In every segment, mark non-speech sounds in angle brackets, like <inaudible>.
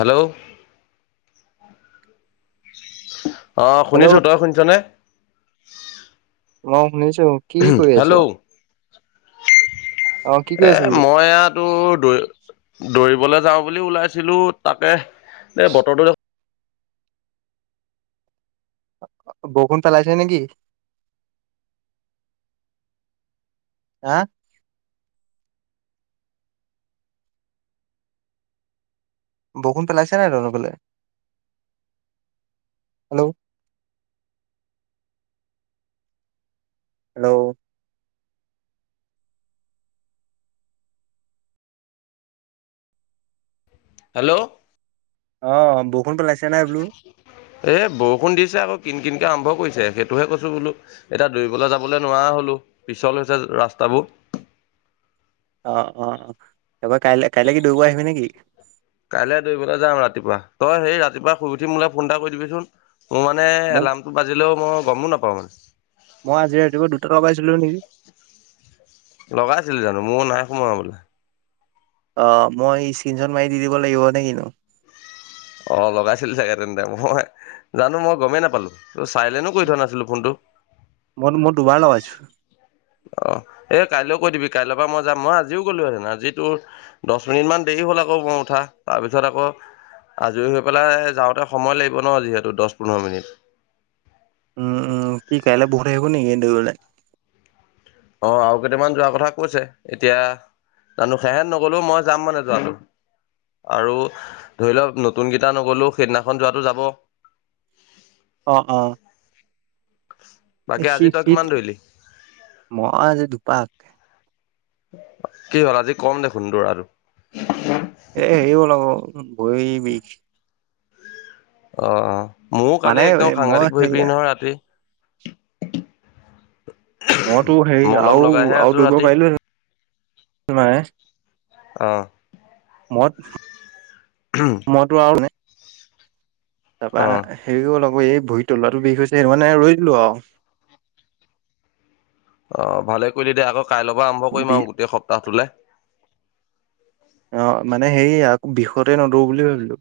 Hello আহ শুনিছো hello তই শুনিছ নে? মই শুনিছো কি কৰি হেল্ল' আছ? অ কি কৰি এ আছো বোলো মই ইয়াতটো দৌ দৌৰিবলে যাওঁ বুলি ওলাইছিলো তাকে এই বতৰটো দেখ বৰষূণ পেলাইছে নেকি হা বৰষূণ পেলাইছে নাই তহটৰফলে হেল্ল' হেল্ল' হেল্ল' অ' বৰষুণ পেলাইছে নাই বোলো। এ বৰষুণ দিছে আকৌ কিন কিনকে আৰম্ভ কৰিছে সেইটোহে কৈছো বোলো এতিয়া দৌবলৈ যাবলৈ নোৱাৰা হলো। পিছল হৈছে ৰাস্তাবোৰ। অ' অ' অ 'তাৰপৰা কাই কাইলে কি দৌব আহিবি নেকি? কাইলৈ দৌৰিবলৈ যাম ৰাতিপুৱা তই সেই ৰাতিপুৱা শুই উঠি মোলে ফোন এটা কৰি দিবিচোন। মোৰ মানে মোক এলাৰ্মটো বাজিলেও মই গমো নাপাওঁ মই আজি ৰাতিপুৱা দুটা লগাইছিলো নেকি মানে। লগাইছিলো জানো মোৰ নাই সোমোৱা বোলে। অ' মই স্ক্ৰনশ্বট মাৰি দি দিব লাগিব নে কন্তু অ লগাইছিল চাগে তেন্তে মই জানো মই গমেই নাপালো ত চাইলেনো কৰি থোৱা নাছিলো ফোনটো মন মটো বালৱছ অ এই কাইলৈ কৈ দিবি কাইলৈৰ পৰা মই যাম মই আজিও গ'লো হেতেন আ যি তোৰ দহ মিনিট মান দেৰি হল আকৌ বওঁ উঠা তাৰপিছত আকৌ আজৰি হৈ পেলাই যাওঁতে সময় লাগিব ন যিহেতু দহ পোন্ধৰ মিনিট উম উম কি কাইলৈ পৰসিলে আহিব নেকি দৰিবলে অ আৰু কেইটামান যোৱাৰ কথা কৈছে এতিয়া জানো সেহেন নকলো মই যাম মানে তহো আৰু ধৰি লওক নতুনকেইটা নগলো সেইদিনাখন যোৱাতটো যাব অ অ বাকী শি আজি তই শীত কিমান দৌৰিলি মই দুপাক কি হল আজি কম দেখোন দোৰ আৰু এ হেৰি হল আকৌ ভৰি বিষ অ মোৰো মানে কালি একদম মই সাংঘাটক ভৰি সেই বিষ নহয় ৰাতি মইতো হেৰি মলম আৰু লগাইহে আৰু আছো দৌৰিব ৰাতি পাৰিলো নাই আহ মত মইতো আৰু নাই তাৰপা অ হেৰি কৰিবলপ অ এই ভৰি তললটো বিষ হৈছে সেই মানে ৰৈ দিলো আৰু অ ভালে কৰিলি দে আকৌ কাইলৈব আৰম্ভ কৰিম বি আৰু গোটেই সপ্তাহটোলে আহ মানে সেই আকৌ বিষতে নদো বুলি ভাবিলো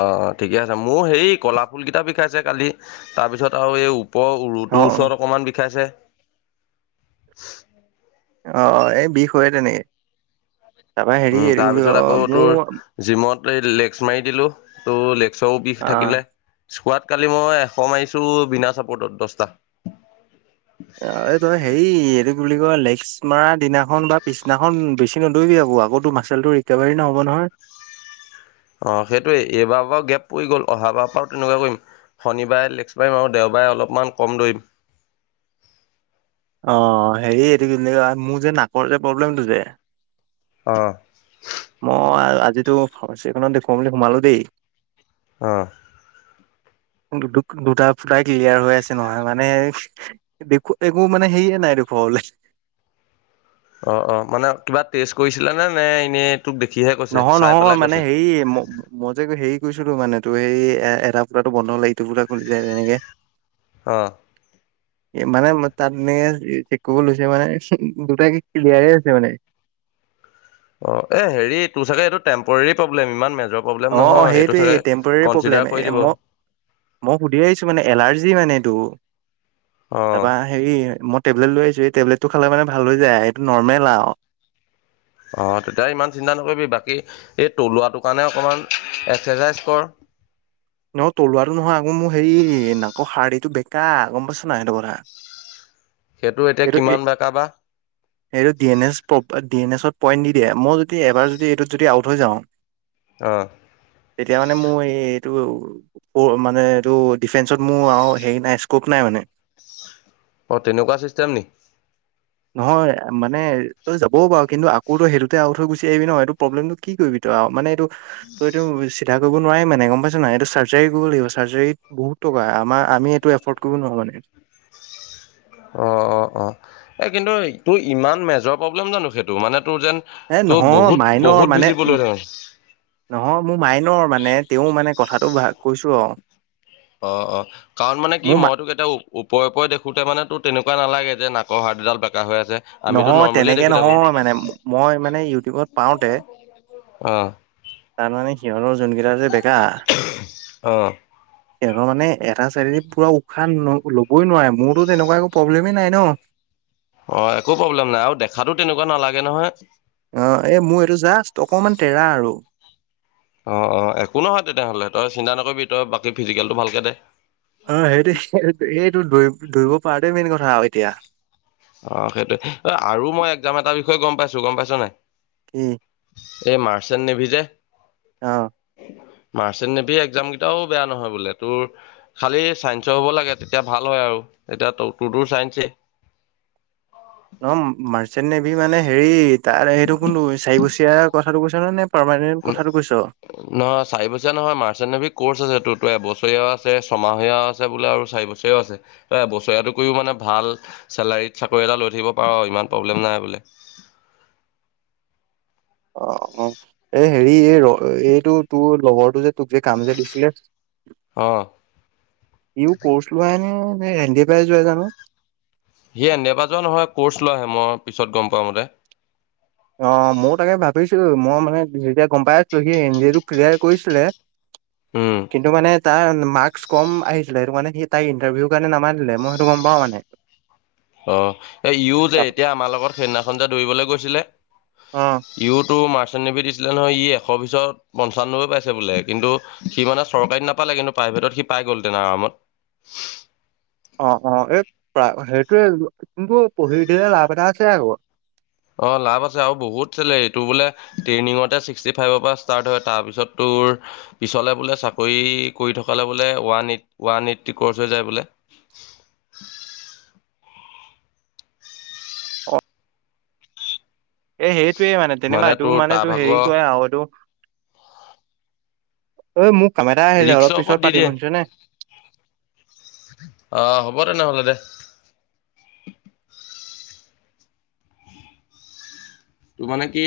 অ ঠিকে আছে মোৰ হেৰি কলা ফুল কেইটা বিষাইছে কালি তাৰপিছত আৰু এই প অ ৰুটোৰ ওচৰত অকমান বিষাইছে আহ এই বিষ হয় তেনেকে তাৰাপা হেৰি উম হেৰি তাৰপিছত অ আকৌ তোৰ মোৰ জিমত লেগছ মাৰি দিলো ত' লেগছৰও বিষ আহ থাকিলে স্কোৱাত কালি মই এশ মাৰিছোঁ বিনা চাপৰ্টত দহটা আৰু ত হেই এৰি গিক লেগ মৰা দিনাখন বা পিছদিনাখন বেছি নদৰিবি আকৌ আকৌ মাচেল টো ৰিকভাৰী নহ'ব নহয় হয় অ সেইটোয়ে এইবাৰ পৰা গেপ পৰি গ'ল অহাৰ পৰাও তেনেকুৱা কৰিম শনিবাৰে নেকসবাৰিম আৰু দেওবাৰে অলপমান কম দৌৰিম অ হেৰি এইটো কি মোৰ যে নাকৰ যে প্ৰব্লেমটো যে অ মই আজিতো এই ফাৰ্মাচী এখনত দেখুৱাম বুলি সোমালো দেই আহ দুটা ফুটাই ক্লিয়াৰ হৈ আছে নহয় মানে দেখো একো মানে হেৰিয়ে নাই দেখো হলে অ' অ' মানে কিবা টেষ্ট কৰিছিলা নে নে এনেই তোক দেখিহে কৈছে নহয় চাই নহয় পেলাই মানে কৈছে হেৰি ম মই যে হে কৈছিলো মানে তো সেই এধটা পোাতটো বন্ধ হলাই ইটো পোা খ তেনেকে আহ মানে তাত এে চ ক লৈছে মানে দুটাকে ক্লিয়াৰ হৈছে মানে অ' এ হেৰি তোৰ চাগে এইটো টেম্পৰাৰী প্ৰব্লেম, ইমান মে অ' সেইটোৱেই টেম্পৰেৰী প্ৰব্লেম। কৰি এ দিব মই মই সুধি আহিছো মানে এলাৰ্জি মানে এইটো, অ তাৰাপা হেৰি ম টেবলেট লৈ আহিছো। এই টেবলেটটো খালে মানে ভাল হৈ যায়, এইটো নৰ্মেল আৰু অ' তেতিয়া ইমান চিন্তা নকৰিবি বাকী এই তলুৱাটোৰ কাৰণে অকমান এক্সাৰচাইজ কৰ। ন তলুৱটো নহয় আকৌ মোৰ হেই নাকৰ হাড়দিটো বেকা গম পাইছ না সেইটো কথা। সেইটো এতিয়া এইটো এ কিমান বেকা বা এইটো ডি এন এছ প্ৰ ডি এন এছত পইণ্ট দি দিয়ে, মই যদি এবাৰ যদি এইটোত যদি আউট হৈ যাওঁ অ তেতিয়া মানে মোৰ এই এইটো মানে এইটো ডিফেন্সত মোৰ আৰু হেৰি নাই স্কোপ নাই মানে। অ তেনেকুৱা চিষ্টেম নি। নহয় মানে তই যাবও পাৰ, কিন্তু আকৌ তো সেইটোতে আউট হৈ গুছি আহিবি নহয় এইটো প্ৰব্লেমটো কি কৰিবি তই। মানে এইটো তই এইটো চিধা কৰিব নোৱাৰি মানে গম পাইছ ন এইটো চাৰ্জাৰী কৰিব লাগিব। চাৰ্জাৰীত বহুত ট আমাৰ আমি এইটো এফৰ্ড কৰিব নোৱাৰো মানে। অ' অ' অ' এই কিন্তু এইটো ইমান মেজৰ প্ৰব্লেম জানো সেইটো? ত' মানে তোৰ যেন এ তোৰ নহয় বহুত মাইনৰ বহুত মানে ভিজিবল হৈ থাক। নহয় মোৰ মাইনৰ মানে তেওঁ মানে কথাটো ভা কৈছো আৰু। অ' অ' কাৰণ মানে কি মোৰ মই তোক এতিয়াও ওপৰে ওপৰে দেখোতে মানে তোৰ তেনেকুৱা নালাগে। যে নাক হাড়দিডাল বে নহয় তেনেকে নহয় মানে, মই মানে ইউটিউবত পাওঁতে অ'। তাৰমানে সিহঁতৰ যোনকেইটা যে বেকা অ', সিহঁৰ মানে এটা চাইডেদি পুৰা উশাহ লবৈ নোৱাৰে, মোৰতো তেনেকুৱা একো প্ৰব্লেমেই নাই ন। অ' একো প্ৰব্লেম নাই, আৰু দেখাতো তেনেকুৱা নালাগে নহয়। অ' এই মোৰ এইটো জাষ্ট অকনমান টেৰা আৰু। অ' অ' একো নহয় তেনেহ'লে তই চিন্তা নকৰিবি, তই বাকী ফিজিকেলটো ভালকে দে। অ' সেইটো এইটো দৰি দৌৰিব পৰাটোৱে মেইন কথা আৰু এতিয়া অ' সেইটোয়ে, আৰু মই এক্সাম এটাৰ বিষয়ে গম পাইছো গম পাইছ নে নাই। উম এই মাৰ্চেণ্ট নেভি যে অ' মাৰ্চেণ্ট নেভি এক্সমকেইটাও বেয়া নহয় বোলে, তোৰ খালী ছাইন্সৰ হ'ব লাগে তেতিয়া ভাল হয় আৰু। এতিয়া ত ত তোৰটো চাইঞ্চেই। ন মাৰ্চেণ্ট নেভি মানে হেৰি তাৰ এইটো কোনটো চাৰিবছৰীয়া কথাটো কৈছ নে, নে পাৰমানেণ্ট কথাটো কৈছ নহয় চাৰি বছীয়া নহয় মাৰ্চেণ্ট নেভি ক'ৰ্চ আছেটো তো এবছৰীয়াও আছে ছমাহীয়াও আছে বোলে আৰু চাৰি বছৰীয়াও আছে। ত এবছৰীয়াটো কৰিও মানে ভাল চেলাৰীত চাকৰি এটা লৈ থাকিব পাৰ ইমান প্ৰব্লেম নাই বোলে। অ, অ, এই হেৰি এই ৰ এইটো তোৰ লগৰটো যে তোক যে কাম যে দিছিলে অ ইও কৰ্চ লোৱা হে নে এনডিএৰ পৰা যোৱা যানো। সি এনডিএৰ পৰা যোৱা নহয়, কৰ্চ লোৱাহে, মই পিছত গ'ম পোৱা মতে। অ' মইয়ো তাকে ভাবিছিলো, মই মানে যেতিয়া গম পাই আছিলো সি এনডিএটো ক্লিয়াৰ কৰিছিলে উম কিন্তু মানে তাৰ মাৰ্কচ কম আহিছিলে সেইটো মানে সি তাই ইণ্টাৰভিউৰ কাৰণে নামাতিলে, মই সেইটো গ'ম পাওঁ মানে। অ' এ ইও যে তাপ এতিয়া আমাৰ লগত সেইদিনাখন যে দৌৰিবলৈ গৈছিলে অ ইউটো ম ভিউ দিছিলে নহয়, ই এশৰ ভিতৰত পঞ্চানবৈ পাইছে বোলে, কিন্তু সি মানে চৰকাৰীত নাপালে কিন্তু প্ৰা ভিতৰত সি পাই গ'ল হে'তেনে আৰামত অ, অ, এই সেইটোৱে কিন্তু পঢ়ি দিলে লাভ এটা আছে আকৌ অ, লাভ আছে আৰু বহুত চেলাৰী এইটো বোলে ট্ৰেইনিঙতে ছিক্সটি ফাইভৰ পৰা ষ্টাৰ্ট হয় তাৰপিছতটো তোৰ পিছলে বোলে চাকৰি কৰি থকা বোলে one eighty one eighty course হৈ যায় বোলে। <inaudible> এ সেইটোৱে মানে তেনেকুৱাাই তোৰ মানে তোৰ হেৰি কৰে আ এই তো তই মোক কাম এটা আহিলে ৰিক্সৰ অলপ ওপৰত পিছত দি দিয়ে। পাতিম শুনিছ নে অ হ'ব <inaudible> ত মানে কি